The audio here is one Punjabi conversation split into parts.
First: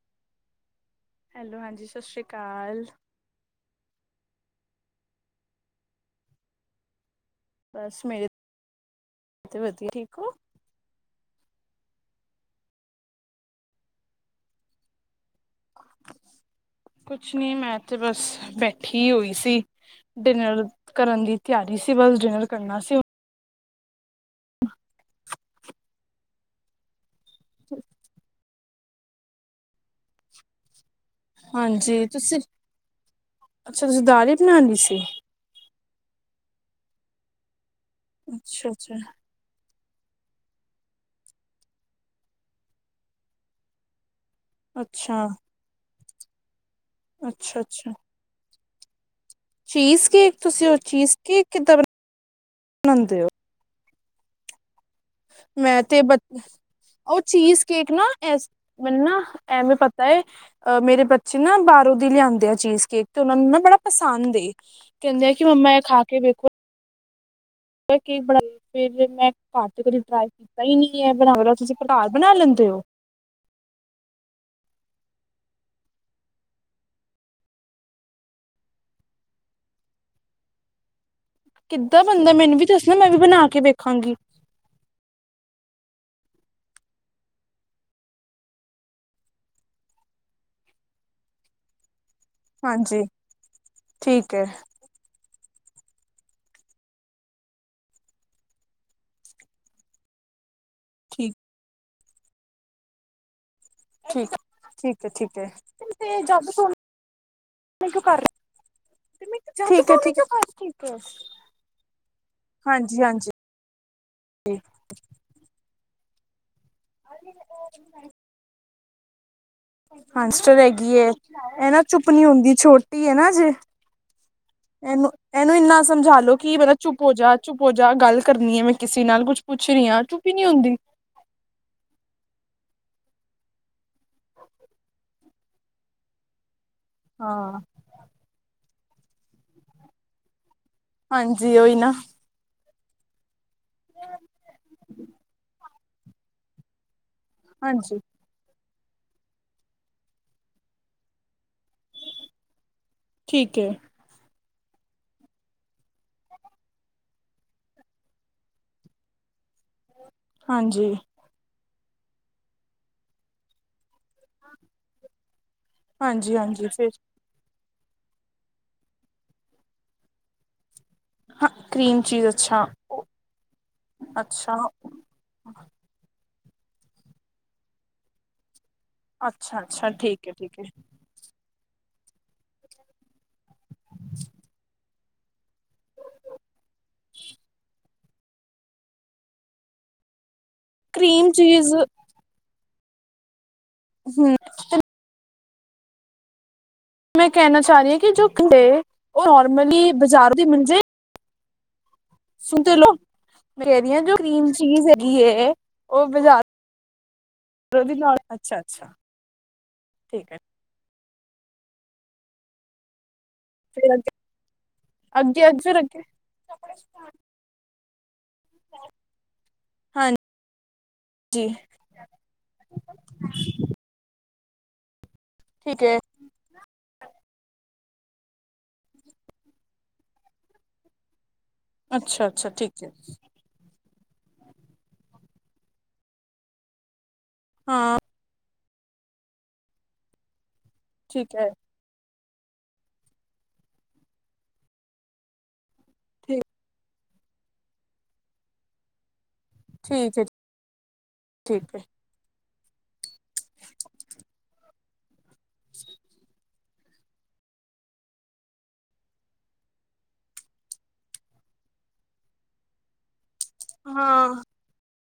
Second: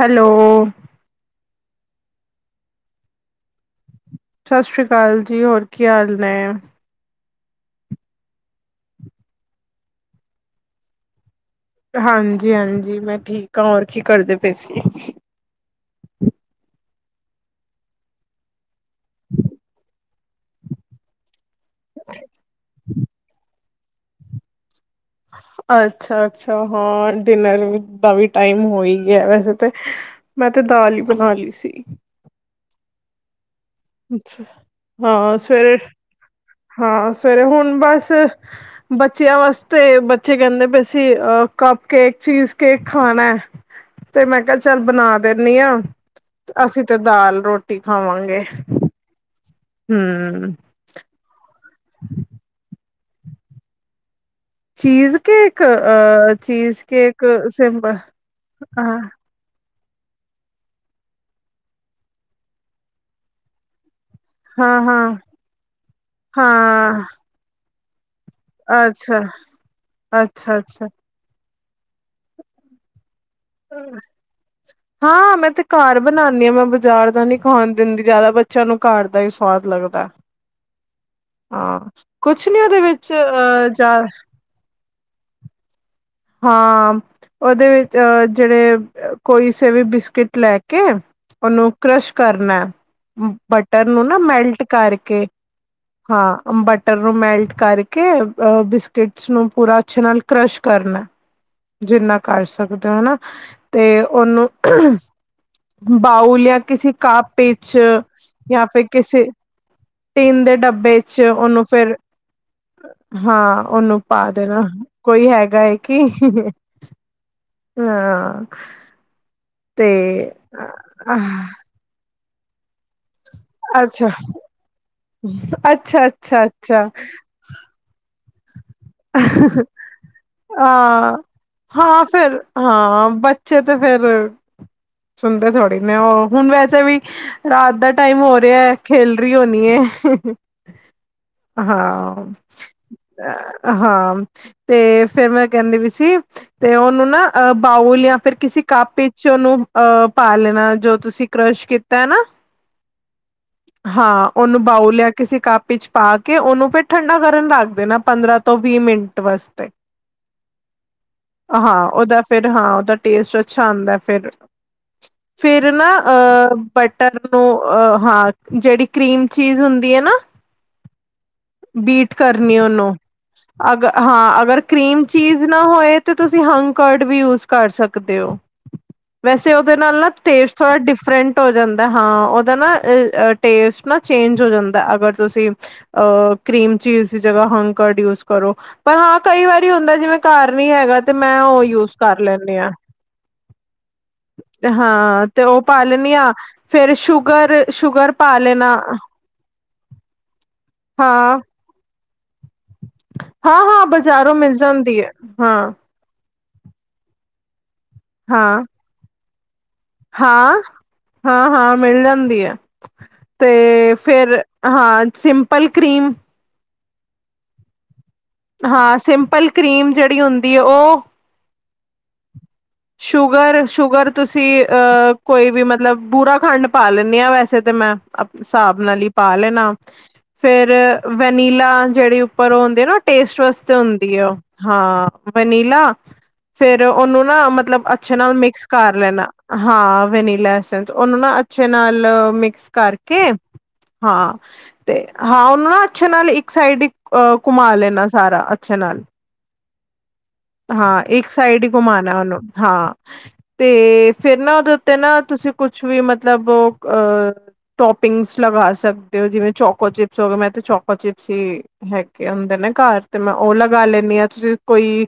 ਹੈਲੋ। ਹੈਲੋ, ਹਾਂਜੀ ਸਤਿ ਸ਼੍ਰੀ ਅਕਾਲ। ਸਤਿ ਸ਼੍ਰੀ, ਅਕਾਲ ਜੀ, ਹੋਰ ਕੀ ਹਾਲ ਨੇ। ਬਸ, ਮੈਂ ਤੇ ਵਧੀਆ ਠੀਕ ਹੋ? ਹਾਂਜੀ -ਹਾਂਜੀ, ਮੈਂ ਠੀਕ ਹਾਂ, ਹੋਰ ਕੀ ਕਰਦੇ ਪੇ ਸੀ? ਕੁਛ ਨੀ, ਮੈਂ ਤੇ ਬਸ ਬੈਠੀ ਹੋਈ ਸੀ, ਡਿਨਰ। ਕਰਨ ਦੀ ਤਿਆਰੀ ਸੀ, ਬਸ ਡਿਨਰ ਕਰਨਾ ਸੀ। ਅੱਛਾ -ਅੱਛਾ ਹਾਂ, ਡਿਨਰ ਦਾ ਵੀ ਟਾਈਮ ਹੋ ਹੀ ਗਿਆ ਵੈਸੇ ਤੇ ਮੈਂ, ਅਤੇ ਦਾਲ ਬਣਾ ਲਈ ਸੀ ਹਾਂਜੀ, ਤੁਸੀਂ। ਅੱਛਾ ਤੁਸੀਂ ਦਾਲ ਹੀ ਅੱਛਾ, ਬਣਾ ਲਈ ਸੀ ਹਾਂ ਸਵੇਰੇ ਹਾਂ, ਸਵੇਰੇ ਹੁਣ ਬਸ ਅੱਛਾ ਅੱਛਾ ਬੱਚਿਆਂ ਵਾਸਤੇ ਤੇ ਬੱਚੇ ਕਹਿੰਦੇ ਪਏ ਸੀ, ਕੱਪ ਕੇਕ ਚੀਜ ਕੇਕ, ਖਾਣਾ ਹੈ, ਤੇ ਮੈਂ ਕਿਹਾ ਚੱਲ, ਬਣਾ ਅੱਛਾ ਦਿੰਦੀ ਹਾਂ, ਅਸੀਂ ਤੇ ਦਾਲ ਅੱਛਾ ਰੋਟੀ ਅੱਛਾ ਖਾਵਾਂਗੇ ਚੀਜ਼ ਕੇਕ, ਹਮ ਤੁਸੀਂ ਉਹ ਚੀਜ਼ ਕੇਕ ਕਿੱਦਾਂ ਬਣਾਉਂਦੇ ਹੋ? ਚੀਜ਼ ਕੇ ਮੈਂ, ਤੇ ਬ, ਉਹ ਚੀਜ਼ ਕੇਕ ਸਿੰਪਲ ਨਾਲ ਨਾ, ਇਸ ਹਾਂ ਮੈਨੂੰ ਨਾ ਐਵੇਂ ਪਤਾ ਹੈ, ਅ ਮੇਰੇ ਬੱਚੇ ਨਾ, ਬਾਹਰੋਂ ਦੀ ਲਿਆਂਦੇ ਆ, ਚੀਜ਼ ਕੇਕ ਤੇ, ਉਹਨਾਂ ਨੂੰ ਨਾ ਬੜਾ ਪਸੰਦ ਹਾਂ ਹਾਂ ਕਹਿੰਦੇ ਆ, ਕਿ ਮੰਮਾ, ਇਹ ਖਾ ਕੇ ਵੇਖੋ ਹਾਂ ਕੇਕ ਬਣਾਕੇ, ਫਿਰ ਅੱਛਾ ਮੈਂ ਘਰ ਚ ਕਦੇ ਟਰਾਈ ਅੱਛਾ ਕੀਤਾ ਹੀ ਅੱਛਾ ਨਹੀਂ ਹੈ। ਬਣਾ ਲੋ, ਤੁਸੀਂ ਪਟਾਰ ਬਣਾ ਲੈਂਦੇ ਹੋ? ਹੂੰ। ਹਾਂ, ਮੈਂ ਤੇ ਘਰ ਬਣਾਉਦੀ ਹਾਂ, ਮੈਂ ਬਾਜ਼ਾਰ ਦਾ ਨੀ ਖਾਣ ਦਿੰਦੀ, ਜਿਆਦਾ ਬੱਚਿਆਂ ਨੂੰ ਘਰ ਦਾ ਹੀ ਸਵਾਦ ਲੱਗਦਾ ਹਾਂ, ਕਿੱਦਾਂ ਬਣਦਾ ਕੁਛ ਮੈਨੂੰ ਨੀ ਵੀ ਉਹਦੇ ਦੱਸਣਾ ਮੈਂ ਵਿੱਚ, ਵੀ ਬਣਾ ਕੇ ਅਹ ਜਾ ਵੇਖਾਂਗੀ ਹਾਂ, ਉਹਦੇ ਵਿੱਚ ਜਿਹੜੇ ਕੋਈ ਸੇਵੇ ਬਿਸਕਿਟ ਲੈ ਕੇ ਉਹਨੂੰ ਕਰਸ਼ ਕਰਨਾ, ਹਾਂਜੀ ਬਟਰ ਨੂੰ ਨਾ ਠੀਕ ਹੈ ਮੈਲਟ ਕਰਕੇ ਹਾਂ, ਬਟਰ ਨੂੰ ਮੈਲਟ ਕਰਕੇ, ਬਿਸਕਿਟਸ ਨੂੰ ਪੂਰਾ ਅੱਛੇ ਨਾਲ ਕਰਸ਼ ਕਰਨਾ ਠੀਕ। ਜਿੰਨਾ, ਕਰ ਸਕਦੇ ਹੋ ਹੋਨਾ ਤੇ, ਠੀਕ ਉਹਨੂੰ ਠੀਕ ਹੈ ਠੀਕ ਹੈ ਬਾਊਲ ਜਾਂ ਕਿਸੇ ਕਾਪੇ ਚ ਯਾ, ਫੇਰ ਕਿਸੇ, ਠੀਕ ਹੈ ਠੀਕ ਹੈ ਟੀਨ ਦੇ ਡੱਬੇ ਚ' ਉਹਨੂੰ ਫੇਰ ਹਾਂਜੀ ਹਾਂਜੀ ਹਾਂ, ਉਹਨੂੰ ਪਾ ਦੇਣਾ, ਕੋਈ ਹੈਗਾ ਏ ਹੈ ਕਿ? ਨਾਂ। ਹਾਂਸਟਰ ਹੈਗੀ, ਇਹਨਾਂ ਚੁੱਪ ਨੀ, ਹੁੰਦੀ ਛੋਟੀ ਹੈ, ਨਾ। ਜੇ ਅੱਛਾ। ਇਹਨੂੰ, ਇਹਨੂੰ ਇੰਨਾ ਅੱਛਾ ਸਮਝਾਲ ਲੋ ਅੱਛਾ ਕਿ ਪਤਾ ਅੱਛਾ ਚੁੱਪ ਹੋ ਜਾ, ਚੁੱਪ ਹੋ ਜਾ ਗੱਲ ਕਰਨੀ ਹੈ ਮੈਂ ਕਿਸੇ ਨਾਲ ਕੁੱਛ, ਪੁੱਛ ਰਹੀ ਹਾਂ, ਚੁੱਪੀ ਨੀ ਹੁੰਦੀ। ਹਾਂ ਹਾਂ, ਫੇਰ ਹਾਂ, ਬੱਚੇ ਤੇ ਫੇਰ ਸੁਣਦੇ ਥੋੜੀ ਨੇ, ਉਹ ਹੁਣ ਵੈਸੇ ਵੀ ਹਾਂ ਰਾਤ ਦਾ ਟਾਈਮ ਹੋ ਰਿਹਾ, ਖੇਲ ਰਹੀ ਹੋਨੀ ਏ। ਹਾਂਜੀ ਉਹੀ ਨਾ ਹਾਂ। ਹਾਂ, ਤੇ ਫੇਰ ਮੈਂ ਕਹਿੰਦੀ, ਵੀ ਸੀ, ਤੇ ਉਹਨੂੰ ਨਾ ਅ, ਹਾਂਜੀ ਬਾਯੁਲ ਯਾ। ਫਿਰ ਕਿਸੇ ਕੱਪ ਵਿੱਚ, ਉਹਨੂੰ ਅ ਪਾ ਲੈਣਾ ਜੋ ਤੁਸੀਂ ਕਰਸ਼ ਕੀਤਾ ਹੈ ਨਾ ਠੀਕ ਹੈ। ਹਾਂ ਉਹਨੂੰ ਬਾਊ ਲਿਆ ਕਿਸੇ ਕੱਪ ਵਿੱਚ ਪਾ ਕੇ, ਉਹਨੂੰ ਫਿਰ ਠੰਡਾ-ਕਰਨ ਰਖ ਦੇਣਾ ਪੰਦਰਾਂ ਤੋਂ ਵੀਹ ਮਿੰਟ ਵਾਸਤੇ। ਹਾਂਜੀ। ਹਾਂ, ਉਹਦਾ ਫਿਰ ਹਾਂ, ਉਹਦਾ ਟੇਸਟ ਅੱਛਾ ਆਉਂਦਾ ਫਿਰ ਫਿਰ ਨਾ ਹਾਂਜੀ ਅ ਹਾਂਜੀ ਫਿਰ ਬਟਰ ਨੂੰ ਅ ਹਾਂ, ਜਿਹੜੀ ਕਰੀਮ ਚੀਜ਼ ਹੁੰਦੀ ਹੈ ਨਾ ਹਾਂ ਕਰੀਮ ਬੀਟ ਚੀਜ਼ ਕਰਨੀ ਅੱਛਾ ਉਹਨੂੰ, ਅਗਰ ਹਾਂ ਅੱਛਾ ਅਗਰ ਕਰੀਮ ਚੀਜ਼ ਨਾ ਹੋਏ, ਤੇ ਤੁਸੀਂ ਹੰਗਕਡ ਵੀ ਯੂਜ ਕਰ ਸਕਦੇ ਹੋ। ਵੈਸੇ ਅੱਛਾ ਉਹਦੇ ਅੱਛਾ ਨਾਲ ਨਾ ਠੀਕ ਹੈ ਟੇਸਟ ਠੀਕ ਹੈ ਥੋੜਾ ਡਿਫਰੈਂਟ ਹੋ ਜਾਂਦਾ ਹਾਂ, ਉਹਦਾ ਨਾ ਟੇਸਟ ਨਾ ਚੇਂਜ ਹੋ ਜਾਂਦਾ, ਅਗਰ ਤੁਸੀਂ ਅਹ ਕਰੀਮ ਚ' ਦੀ ਜਗ੍ਹਾ, ਹੰਕਰਟ ਯੂਜ ਕਰੋ, ਪਰ ਹਾਂ ਕਈ ਵਾਰੀ ਹੁੰਦਾ ਜਿਵੇਂ ਘਰ ਨੀ ਹੈਗਾ, ਤੇ ਕਰੀਮ ਮੈਂ ਉਹ ਚੀਜ਼ ਯੂਜ ਕਰ ਲੈਂਦੇ ਆ। ਹਮ। ਹਾਂ, ਤੇ ਉਹ ਪਾ ਲੈਣੀ ਆ ਫੇਰ ਮੈਂ ਸ਼ੂਗਰ, ਕਹਿਣਾ ਚਾਹ ਰਹੀ ਹਾਂ ਕਿ ਸ਼ੂਗਰ ਜੋ ਪਾ ਲੈਣਾ, ਉਹ ਨੋਰਮਲੀ ਬਾਜ਼ਾਰੋਂ ਹਾਂ ਸੁਣ ਤੇ ਲਓ, ਹਾਂ-ਹਾਂ ਮੇਰੀਆਂ ਜੋ ਬਾਜ਼ਾਰੋਂ ਮੀਨ ਮਿਲ ਚੀਜ਼ ਜਾਂਦੀ ਐ। ਹੈਗੀ ਹੈ। ਹਾਂ, ਉਹ ਬਜਾਰੋਂ, [unintelligible] ਅੱਛਾ-ਅੱਛਾ। ਹਾਂ, ਹਾਂ ਹਾਂ, ਮਿਲ ਜਾਂਦੀ ਹੈ। ਤੇ ਫਿਰ ਹਾਂ, ਅੱਗੇ ਅੱਗੇ ਸਿੰਪਲ ਫਿਰ ਕਰੀਮ [unintelligible] ਹਾਂ, ਸਿੰਪਲ ਕਰੀਮ ਜਿਹੜੀ ਹੁੰਦੀ ਹੈ ਉਹ ਜੀ। ਸ਼ੂਗਰ, ਸ਼ੂਗਰ ਤੁਸੀਂ ਅਹ ਕੋਈ ਵੀ ਠੀਕ ਹੈ ਮਤਲਬ ਬੁਰਾ ਖੰਡ ਪਾ ਲੈਦੇ ਹਾਂ ਵੈਸੇ ਤੇ ਮੈਂ, ਆਪ ਹਿਸਾਬ ਨਾਲ ਹੀ ਪਾ ਲੈਣਾ। ਫੇਰ ਵੈਨੀਲਾ, ਜਿਹੜੇ ਅੱਛਾ ਅੱਛਾ ਉੱਪਰ ਉਹ ਠੀਕ ਹੁੰਦੇ ਹੈ ਨਾ ਟੇਸਟ ਵਸ ਹੁੰਦੀ ਉਹ ਹਾਂ, ਵਨੀਲਾ ਫੇਰ ਉਹਨੂੰ ਨਾ ਮਤਲਬ ਹਾਂ ਅੱਛ ਅੇ ਨਾਲ ਮਿਕਸ ਕਰ ਲੈਣਾ, ਹਾਂ ਵੈਨੀਲਾ 'ਚ, ਉਹਨੂੰ ਠੀਕ ਹੈ ਅੱਛੇ ਨਾਲ ਮਿਕਸ ਕਰਕੇ, ਹਾਂ, ਤੇ ਹਾਂ ਉਹਨੂੰ ਨਾ ਅੱਛੇ ਨਾਲ ਠੀਕ ਇੱਕ ਸਾਈਡ ਹੀ ਘੁਮਾ ਲੈਣਾ ਸਾਰਾ, ਅੱਛੇ ਨਾਲ ਠੀਕ ਹੈ ਹਾਂ, ਇੱਕ ਸਾਈਡ ਹੀ ਠੀਕ ਹੈ ਘੁੰਮਾਨਾ ਉਹਨੂੰ ਹਾਂ, ਤੇ ਫਿਰ ਨਾ ਉਹਦੇ ਉੱਤੇ ਨਾ, ਤੁਸੀਂ ਕੁਛ ਵੀ ਮਤਲਬ ਓਹ ਅ ਟੋਪਿੰਗਸ ਲਗਾ ਸਕਦੇ ਹੋ, ਜਿਵੇਂ ਚੋਕੋ ਚਿਪਸ ਹੋ ਗ ਮੈਂ ਤਾਂ ਚੋਕੋ ਚਿਪਸ ਹੀ ਹੈਕ, ਹੁੰਦੇ ਨੇ ਘਰ ਤੇ ਮੈਂ ਉਹ ਲਗਾ ਲੈਦੀ ਹਾਂ, ਤੁਸੀਂ ਕੋਈ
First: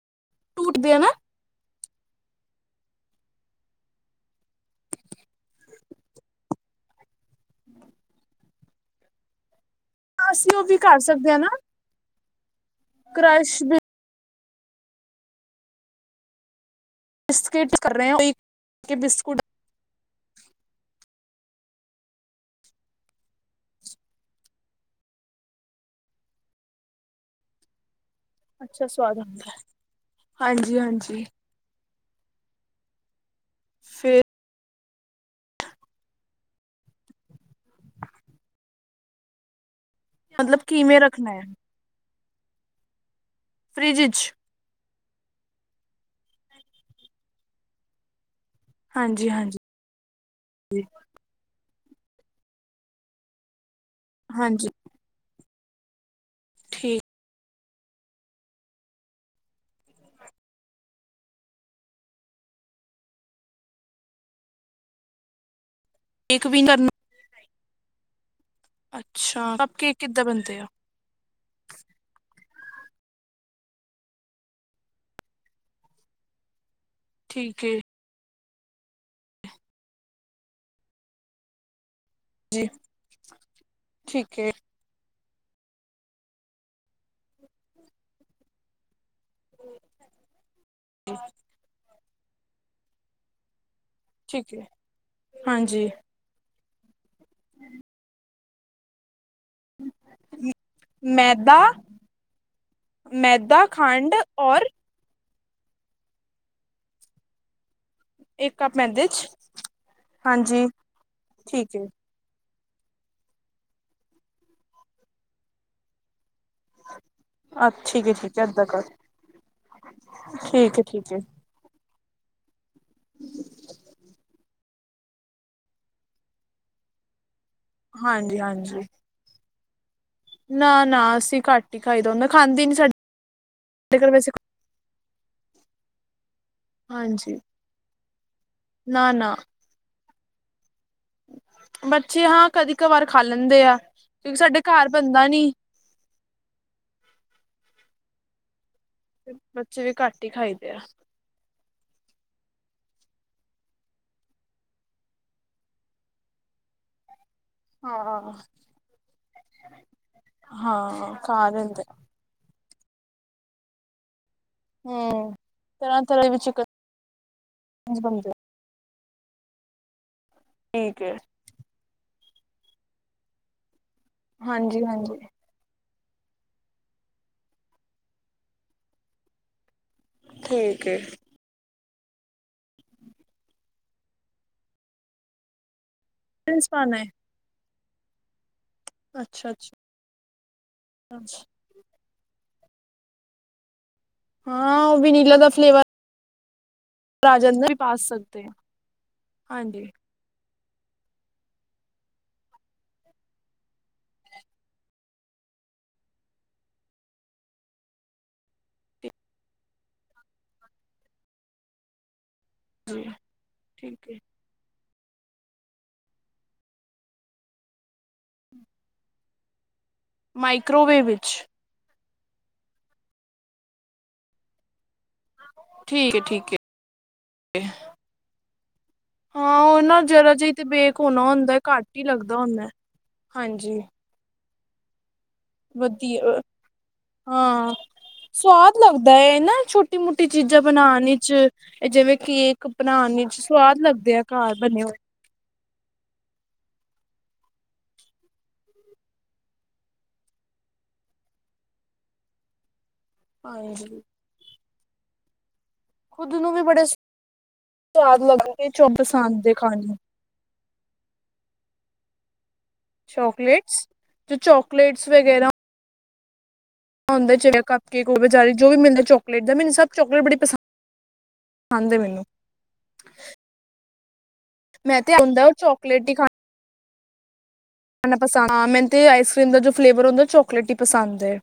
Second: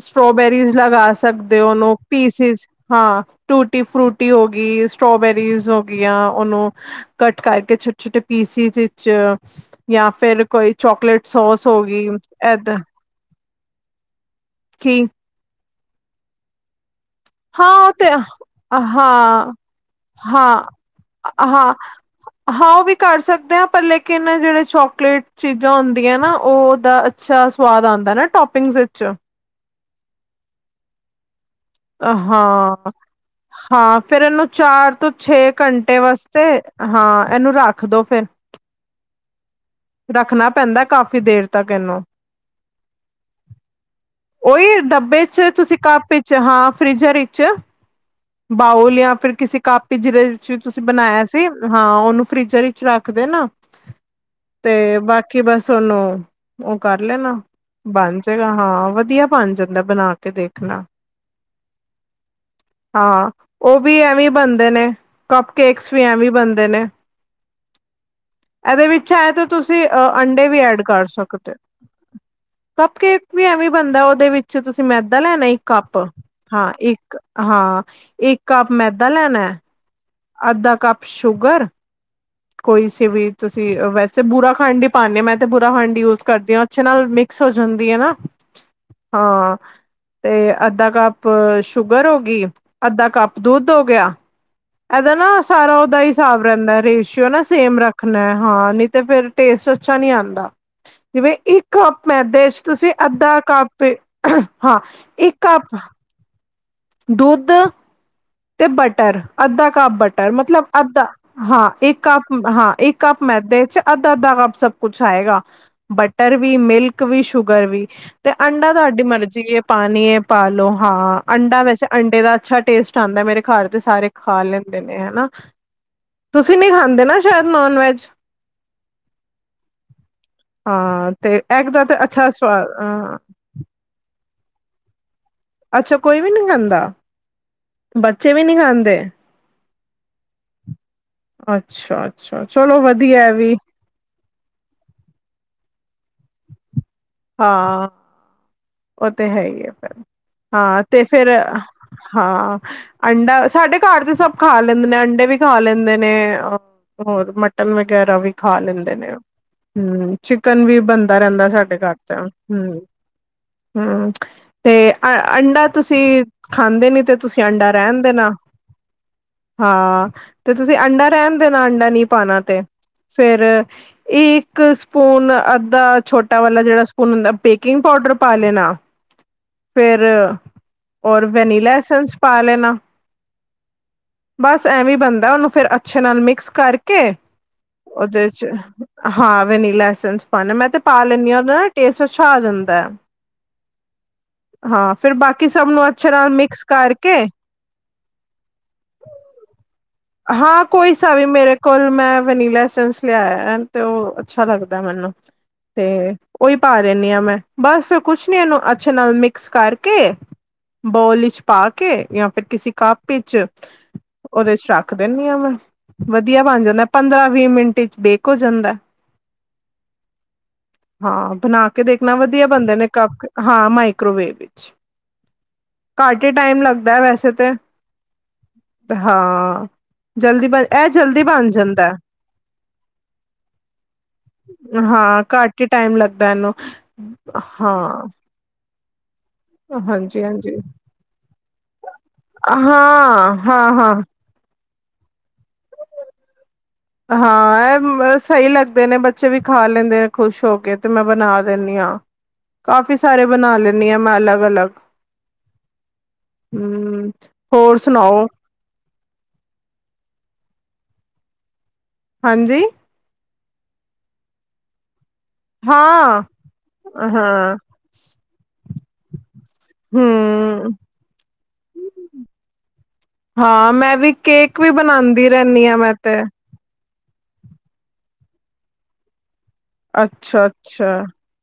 ਸਟ੍ਰੋਬੇਰੀਜ਼ ਟੂਟਦੇ ਆ ਨਾ ਲਗਾ ਸਕਦੇ ਤੇ ਉਹਨੂੰ ਪੀਸਿਸ ਹਾਂ ਟੂਟੀ ਫਰੂਟੀ ਹੋ ਗਈ, ਸਟ੍ਰੋਬੇਰੀਜ਼ ਹੋ ਗੀਆਂ ਉਹਨੂੰ ਕੱਟ ਕਰਕੇ ਛੋਟੇ-ਛੋਟੇ ਪੀਸਿਸ ਵਿੱਚ, ਜਾਂ ਫੇਿਰ ਅਸੀਂ ਉਹ ਕੋਈ ਵੀ ਕਰ ਚੋਕਲੇਟ ਸੋਸ ਹੋ ਵੀ, ਏਦਾਂ ਕ੍ਰਸ਼ ਵੀ ਠੀਕ। ਬਿਸਕਿਟ ਹਾਂ ਕਰ ਰਹੇ ਤੇ, ਹਾਂ ਕੇ ਬਿਸਕੁਟ ਹਾਂ, ਹਾਂ ਹਾਂ ਉਹ ਵੀ ਕਰ ਸਕਦੇ ਹ, ਪਰ ਲੇਕਿਨ ਜਿਹੜੇ ਚੋਕਲੇਟ ਚੀਜ਼ਾਂ ਹੁੰਦੀਆਂ ਨਾ ਉਹਦਾ ਅੱਛਾ ਸਵਾਦ ਆਉਂਦਾ ਨਾ ਟੋਪਿੰਗਸ ਅੱਛਾ ਵਿੱਚ ਸਵਾਦ ਹੁੰਦਾ, ਹਾਂਜੀ ਹਾਂਜੀ। ਹਾਂ, ਹਾਂ ਫੇਿਰ ਫੇਰ ਇਹਨੂੰ ਚਾਰ ਤੋਂ ਛੇ ਘੰਟੇ ਵਾਸਤੇ, ਹਾਂ ਇਹਨੂੰ ਰੱਖ ਦੋ ਫੇਿਰ ਰੱਖਣਾ ਮਤਲਬ ਪੈਂਦਾ ਕਿਵੇਂ ਕਾਫ਼ੀ ਰੱਖਣਾ ਹੈ ਦੇਰ ਤੱਕ ਇਹਨੂੰ। ਫ੍ਰਿਜ ਇਚ। ਓਹੀ ਡੱਬੇ ਚ ਤੁਸੀਂ ਕੱਪ ਵਿਚ ਹਾਂ ਫ੍ਰਿਜਰ ਵਿੱਚ। ਬਾਊਲ ਯਾ ਹਾਂਜੀ ਫਿਰ ਕਿਸੇ ਹਾਂਜੀ ਕੱਪ ਜਿਦੇ ਵਿੱਚ ਤੁਸੀਂ ਬਣਾਇਆ ਸੀ ਹਾਂ ਉਹਨੂੰ ਫ੍ਰਿਜਰ ਵਿੱਚ ਰੱਖ ਦੇਨਾ। ਹਾਂਜੀ ਤੇ ਬਾਕੀ ਬਸ ਉਹਨੂੰ ਉਹ ਕਰ ਠੀਕ ਲੈਣਾ। ਬਣ ਜਾਏਗਾ ਹਾਂ ਵਧੀਆ ਬਣ ਜਾਂਦਾ ਬਣਾ ਕੇ ਦੇਖਣਾ। ਹਾਂ ਉਹ ਵੀ ਐਵੇਂ ਬਣਦੇ ਨੇ ਕੱਪ ਕੇਕਸ ਵੀ ਐਵੇਂ ਕੇਕ ਵੀ ਬਣਦੇ ਨੇ। ਕਰਨਾ ਇਹਦੇ ਵਿੱਚ ਆ ਤੇ ਅੱਛਾ ਕੱਪ ਤੁਸੀਂ ਕੇਕ ਕਿੱਦਾਂ ਅੰਡੇ ਵੀ ਬਣਦੇ ਆ ਐਡ ਕਰ ਸਕਦੇ ਹੋ। ਕੱਪ ਕੇਕ ਵੀ ਐਵੇਂ ਬਣਦਾ ਉਹਦੇ ਵਿੱਚ ਤੁਸੀਂ ਮੈਦਾ ਲੈਣਾ ਇੱਕ ਕੱਪ। ਹਾਂ ਇੱਕ ਠੀਕ ਏ ਹਾਂ ਇੱਕ ਕੱਪ ਮੈਦਾ ਲੈਣਾ। ਅੱਧਾ ਕੱਪ ਸ਼ੂਗਰ ਜੀ ਕੋਈ ਸੀ ਵੀ ਤੁਸੀਂ ਵੈਸੇ ਠੀਕ ਏ ਬੁਰਾ ਖੰਡ ਹੀ ਪਾਨੀ ਹਾਂ ਮੈਂ ਤੇ ਬੁਰਾ ਹੰਡ ਯੂਜ ਕਰਦੀ ਹਾਂ ਅੱਛੇ ਨਾਲ ਮਿਕਸ ਹੋ ਜਾਂਦੀ ਹੈ ਨਾ। ਹਾਂ ਤੇ ਅੱਧਾ ਕੱਪ ਸ਼ੂਗਰ ਹੋ ਗੀ ਅੱਧਾ ਕੱਪ ਦੁੱਧ ਹੋ ਗਿਆ। ਠੀਕ ਹੈ। ਇਹਦਾ ਨਾ ਸਾਰਾ ਉਹਦਾ ਹੀ ਹਿਸਾਬ ਰਹਿੰਦਾ ਰੇਸ਼ੀਓ ਨਾ ਸੇਮ ਰੱਖਣਾ ਹਾਂ ਨੀ ਤੇ ਫਿਰ ਤੇਸਟ ਅੱਚਾ ਨੀ ਆਦਾ। ਜਿਵੇਂ ਮੈਦਾ ਇੱਕ ਕੱਪ ਮੈਦੇ ਚ ਤੁਸੀਂ ਅੱਧਾ ਮੈਦਾ ਕੱਪ ਖੰਡ ਔਰ ਹਾਂ ਇੱਕ ਕੱਪ ਦੁੱਧ ਇੱਕ ਤੇ ਕੱਪ ਮੈਦੇ ਬਟਰ ਚ ਅੱਧਾ ਕੱਪ ਬਟਰ ਮਤਲਬ ਹਾਂਜੀ ਅੱਧਾ ਹਾਂ ਠੀਕ ਏ ਇੱਕ ਕੱਪ ਹਾਂ ਇੱਕ ਕੱਪ ਮੈਦੇ ਚ ਅੱਧਾ--ਅੱਧਾ ਕੱਪ ਸਭ ਕੁਛ ਆਏਗਾ ਬਟਰ ਵੀ ਮਿਲ ਕ ਵੀ ਸ਼ੂਗਰ ਅ ਵੀ। ਠੀਕ ਏ ਤੇ ਠੀਕ ਏ ਏਦਾਂ ਅੰਡਾ ਕਰ ਤੁਹਾਡੀ ਮਰਜੀ ਏ ਪਾਣੀ ਏ ਪਾ ਲੋ ਠੀਕ ਏ ਠੀਕ ਏ ਹਾਂ ਅੰਡਾ ਵੈਸੇ ਅੰਡੇ ਦਾ ਅੱਛਾ ਟੇਸਟ ਆਦਾ ਮੇਰੇ ਘਰ ਦੇ ਸਾਰੇ ਖਾ ਲੈ ਨੇ ਹਨਾ, ਤੁਸੀਂ ਨੀ ਖਾਂਦੇ ਨਾ? ਨੋਨ ਵੈਜ ਹਾਂਜੀ-ਹਾਂਜੀ ਨਾ-ਨਾ ਹਾਂ ਅਸੀਂ ਤੇ ਐਗ ਘੱਟ ਹੀ ਤੇ ਖਾਈ ਦਾ ਉਹ ਨਾ ਅੱਛਾ ਖਾਂਦੀ ਸਵਾਦ ਨੀ ਸਾ ਅ ਵੈਸੇ ਕੋਈ ਅੱਛਾ ਕੋਈ ਵੀ ਨੀ ਖਾਂਦਾ ਹਾਂਜੀ ਬੱਚੇ ਵੀ ਨੀ ਖਾਂਦੇ? ਨਾ ਨਾ ਬੱਚੇ ਅੱਛਾ-ਅੱਛਾ ਹਾਂ ਕਦੀ ਚਲੋ ਕਵਾਰ ਖਾ ਵਧੀਆ ਐ ਵੀ। ਲੈਂਦੇ ਆ ਕਿਉਂਕਿ ਸਾਡੇ ਘਰ ਬੰਦਾ ਨੀ। ਹਾਂ ਉਹ ਤੇ ਹੈ ਹੀ ਆ ਬੱਚੇ ਵੀ ਫੇਰ ਘੱਟ ਹੀ ਖਾਈਦੇ ਆ ਹਾਂ ਤੇ ਫੇਰ ਹਾਂ ਅੰਡਾ ਸਾਡੇ ਘਰ ਚ ਸਭ ਖਾ ਲੈਂਦੇ ਨੇ ਅੰਡੇ ਵੀ ਖਾ ਲੈਂਦੇ ਨੇ ਅ ਹੋਰ ਮ ਟਨ ਵਗੈਰਾ ਵੀ ਹਾਂ ਖਾ ਲੈਂਦੇ ਨੇ ਹਮ ਚਿਕਨ ਵੀ ਹਾਂ ਬਣਦਾ ਰਹਿੰਦਾ ਖਾ ਸਾਡੇ ਲੈਂਦੇ ਘਰ। ਤਾਂ ਹੂੰ-ਹੂੰ। ਤੇ ਅ ਹਮ ਅੰਡਾ ਤਰ੍ਹਾਂ ਤੁਸੀਂ ਤਰ੍ਹਾਂ ਵੀ ਚਿਕਨ ਖਾਂਦੇ ਨੀ ਤੇ ਤੁਸੀਂ ਅੰਡਾ ਰਹਿਣ ਦੇਣਾ। ਬਣਦੇ ਹਾਂ ਤੇ ਤੁਸੀਂ ਠੀਕ ਅੰਡਾ ਹੈ ਰਹਿਣ ਦੇਣਾ ਅੰਡਾ ਨ ਪਾਣਾ ਤੇ ਫੇਰ ਇੱਕ ਹਾਂਜੀ ਹਾਂਜੀ ਸਪੂਨ ਅੱਧਾ ਛੋਟਾ ਵਾਲਾ ਜਿਹੜਾ ਸ ਪੂਨ ਹੁੰਦਾ ਬੇਕਿੰਗ ਪਾਊਡਰ ਪਾ ਲੈਣਾ ਫੇਰ ਠੀਕ ਹੈ ਔਰ ਵੈਨੀਲਾ ਐਸਸ ਪਾ ਲੈਣਾ। ਬਸ ਐਵੇਂ ਬਣਦਾ ਉਹਨੂੰ ਫੇਰ ਅੱਛੇ ਨਾਲ ਮਿਕਸ ਪਾਣਾ ਕਰਕੇ ਏ? ਉਹਦੇ ਚ ਹਾਂ ਅੱਛਾ ਅੱਛਾ ਵੈਨੀਲਾ ਐਸਸ ਪਾਨੇ ਮੈਂ ਤੇ ਪਾ ਲੈਂਦੀ ਹਾਂ ਉਹਦਾ ਟੇਸਟ ਅੱਛਾ ਆ ਜਾਂਦਾ ਹੈ। ਹਾਂ ਉਹ ਫਿਰ ਵੀਨੀਲਾ ਬਾਕੀ ਸਭ ਨੂੰ ਅਛੀ ਤਰਾ ਮਿਕਸ ਕਰਕੇ ਜੰਦਰ ਹੀ ਪਾ ਸਕਦੇ ਹ ਹਾਂਜੀ। ਹਾਂ। ਕੋਈ ਸਾ ਵੀ ਮੇਰੇ ਕੋਲ ਮੈਂ ਵਨੀਲਾ ਲਿਆਇਆ ਤੇ ਉਹ ਅੱਛਾ ਲੱਗਦਾ ਮੈਨੂੰ। ਤੇ। ਉਹੀ ਪਾ ਦਿੰਦੀ ਹਾਂ ਮੈਂ ਬਸ ਕੁਛ ਨੀ ਇਹਨੂੰ ਅੱਛੇ ਨਾਲ ਮਿਕਸ ਕਰਕੇ ਬੋਲ ਵਿੱਚ ਪਾ ਕੇ ਜਾਂ ਫਿਰ ਕਿਸੇ ਕੱਪ ਜੀ ਵਿੱਚ ਠੀਕ ਹੈ ਉਹਦੇ ਚ' ਰੱਖ ਰੱਖ ਦਿੰਦੀ ਹਾਂ ਮੈਂ ਵਧੀਆ ਬਣ ਜਾਂਦਾ ਪੰਦਰਾਂ- ਵੀਹ ਮਿੰਟ ਚ' ਬੇਕ ਹੋ ਜਾਂਦਾ। ਮਾਈਕ੍ਰੋਵੇਵ ਵਿੱਚ ਹਾਂ, ਬਣਾ ਕੇ ਕੇ ਦੇਖਣਾ ਵਧੀਆ ਬੰਦੇ ਨੇ ਕੱਪ ਹਾਂ, ਮਾਈਕ੍ਰੋਵੇਵ ਵਿੱਚ। ਠੀਕ ਹੈ ਘੱਟ ਹੀ ਠੀਕ ਟਾਈਮ ਲੱਗਦਾ ਹੈ ਵੈਸੇ ਤੇ ਹੈ ਹਾਂ। ਉਹ ਨਾ ਜਰਾ ਜਲਦੀ ਜੇ ਤੇ ਬਣ ਇਹ ਬੇਕ ਹੋਣਾ ਜਲਦੀ ਬਣ ਹੁੰਦਾ ਘੱਟ ਜਾਂਦਾ ਹੀ ਲੱਗਦਾ ਹੁੰਦਾ। ਹਾਂਜੀ। ਹਾਂ ਘੱਟ ਹੀ ਟਾਈਮ ਲੱਗਦਾ ਵਧੀਆ ਇਹਨੂੰ ਹਾਂ। ਸਵਾਦ ਲੱਗਦਾ ਏ। ਨਾ ਛੋਟੀ ਹਾਂਜੀ -ਮੋਟੀ ਹਾਂਜੀ ਚੀਜ਼ਾਂ ਬਣਾਉਣ ਇਚ ਇਹ ਜਿਵੇਂ ਕੇਕ ਬਣਾਉਣ ਹਾਂ ਇਚ' ਹਾਂ ਸਵਾਦ ਹਾਂ ਲੱਗਦੇ ਆ। ਘਰ ਬਣੇ ਹੋਣ। ਹਾਂ। ਇਹ ਸਹੀ ਲੱਗਦੇ ਨੇ ਬੱਚੇ ਵੀ ਖਾ ਲੈਂਦੇ ਨੇ ਖੁਸ਼ ਹੋ ਕੇ ਤੇ ਮੈਂ ਬਣਾ ਦਿੰਦੀ ਹਾਂ। ਕਾਫੀ ਸਾਰੇ ਬਣਾ ਲੈਂਣੀ ਆ ਹਾਂਜੀ ਮੈਂ ਅਲੱਗ -ਅਲੱਗ। ਖੁਦ ਨੂੰ ਵੀ ਬੜੇ ਹਮ ਹੋਰ ਸਵਾਦ ਸੁਣਾਓ ਲੱਗਦੇ ਜੋ ਪਸੰਦ ਦੇ ਖਾਣੇ। ਹਾਂਜੀ। ਚਾਕਲੇਟਸ ਜੋ ਚਾਕਲੇਟਸ ਵਗੈਰਾ ਹਾਂ। ਆਉਂਦੇ ਜ ਹਾਂ ਕਪ ਕੇਕ ਉਹ ਬਜ਼ਾਰੀ ਜੋ ਵੀ ਮਿਲਦੇ ਚ' ਚੋਕਲੇਟ ਦਾ ਮੈਨੂੰ ਸਭ ਚੋਕਲੇਟ ਬੜੀ ਪਸੰਦ, ਹਮ ਪਸੰਦ ਹੈ ਮੈਨੂੰ। ਹਾਂ ਮੈਂ ਵੀ ਕੇਕ ਵੀ ਮੈਂ ਤੇ ਬਣਾਦੀ ਹੁੰਦਾ ਉਹ ਰਹਿੰਦੀ ਹਾਂ ਮੈਂ ਚੋਕਲੇਟ ਤੇ ਪਸ ਹਾਂ ਮੈਨੂੰ ਆਈਸ ਕਰ੍ਰੀਮ ਦਾ ਜੋ ਫਲੇਵਰ ਹੁੰਦਾ ਅੱਛਾ ਚੋਕਲੇਟ ਹੀ ਅੱਛਾ। ਪਸੰਦ ਏ,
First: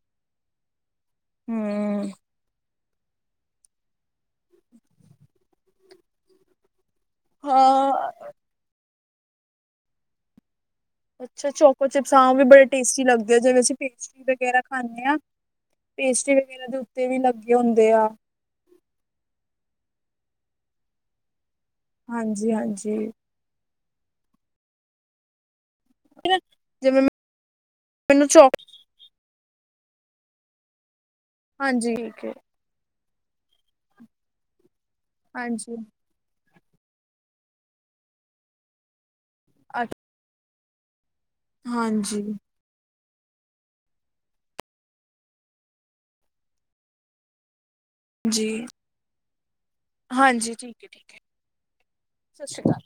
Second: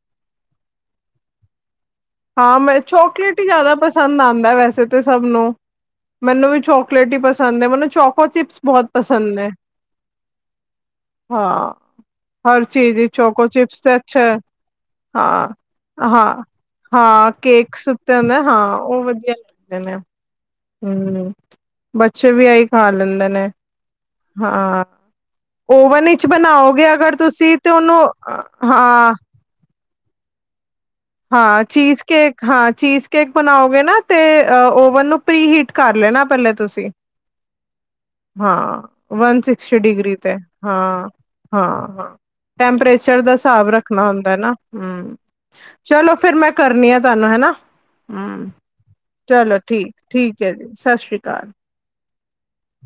ਹਮ। ਹਾਂ ਮੈਂ ਚੋਕਲੇਟ ਹੀ ਜ਼ਿਆਦਾ ਪਸੰਦ ਆਉਂਦਾ ਵੈਸੇ ਤਾਂ ਸਭ ਨੂੰ ਮੈਨੂੰ ਵੀ ਚੋਕ ਚੋਕਲੇਟ ਹੀ ਪਸੰਦ ਹੈ। ਮੈਨੂੰ ਹਾਂ ਚਕੋ ਚਿਪਸ ਬਹੁਤ ਪਸੰਦ ਹੈ। ਅੱਛਾ ਚਕੋ ਚਿਪਸ ਵੀ ਬੜੇ ਟੇਸਟੀ ਲੱਗਦੇ ਆ ਚੋਕੋ ਜਿ ਅਸੀਂ ਚਿਪਸ ਤੇ ਪੇਸਟ ਅੱਛਾ ਹੈ ਵਗੈਰਾ ਖਾਂਦੇ ਆ। ਹਾਂ ਪੇਸਟੀ ਹਾਂ। ਵਗੈਰਾ ਦੁਪ ਹਾਂ ਕੇਕਸ ਉੱਤੇ ਹੁੰਦੇ ਹਾਂ। ਉਹ ਵਧੀਆ ਹੁੰਦੇ ਨੇ ਹਮ ਬੱਚੇ ਵੀ ਹਾਂਜੀ ਐਈ ਖਾ ਹਾਂਜੀ ਲੈਂਦੇ ਨੇ। ਹਾਂ ਓਵਨ ਵਿੱਚ ਬਣਾਓਗੇ ਜਿਵੇਂ ਅਗਰ ਤੁਸੀਂ ਤੇ ਉਹਨੂੰ ਮੈਨੂੰ ਚੋਕ ਹਾਂ। ਹਾਂ, ਹਾਂਜੀ ਚੀਜ਼ ਠੀਕ ਹੈ ਕੇਕ ਹਾਂ, ਚੀਜ਼ ਕੇਕ ਬਣਾਓਗੇ ਨਾ ਤੇ ਓਵਨ ਨੂੰ ਪ੍ਰੀ ਹੀਟ ਹਾਂਜੀ ਕਰ ਲੈਣਾ ਪਹਿਲੇ ਤੁਸੀਂ। ਹਾਂ ਵਨ ਸਿਕਸਟੀ ਅੱ ਡਿਗਰੀ ਤੇ ਹਾਂ। ਹਾਂ-ਹਾਂ ਹਾਂਜੀ ਟੈਂਪਰੇਚਰ ਦਾ ਹਿਸਾਬ ਰੱਖਣਾ ਹੁੰਦਾ ਹੈ ਨਾ ਹਮ। ਚਲੋ ਫਿਰ ਮੈਂ ਕਰਨੀ ਆ ਤੁਹਾਨੂੰ ਹੈ ਨਾ ਹਮ, ਜੀ ਚਲੋ ਠੀਕ। ਠੀਕ ਹੈ ਹਾਂਜੀ ਜੀ। ਸਤਿ ਠੀਕ ਸ਼੍ਰੀ ਹੈ ਅਕਾਲ। ਸਤਿ ਸ਼੍ਰੀ ਅਕਾਲ।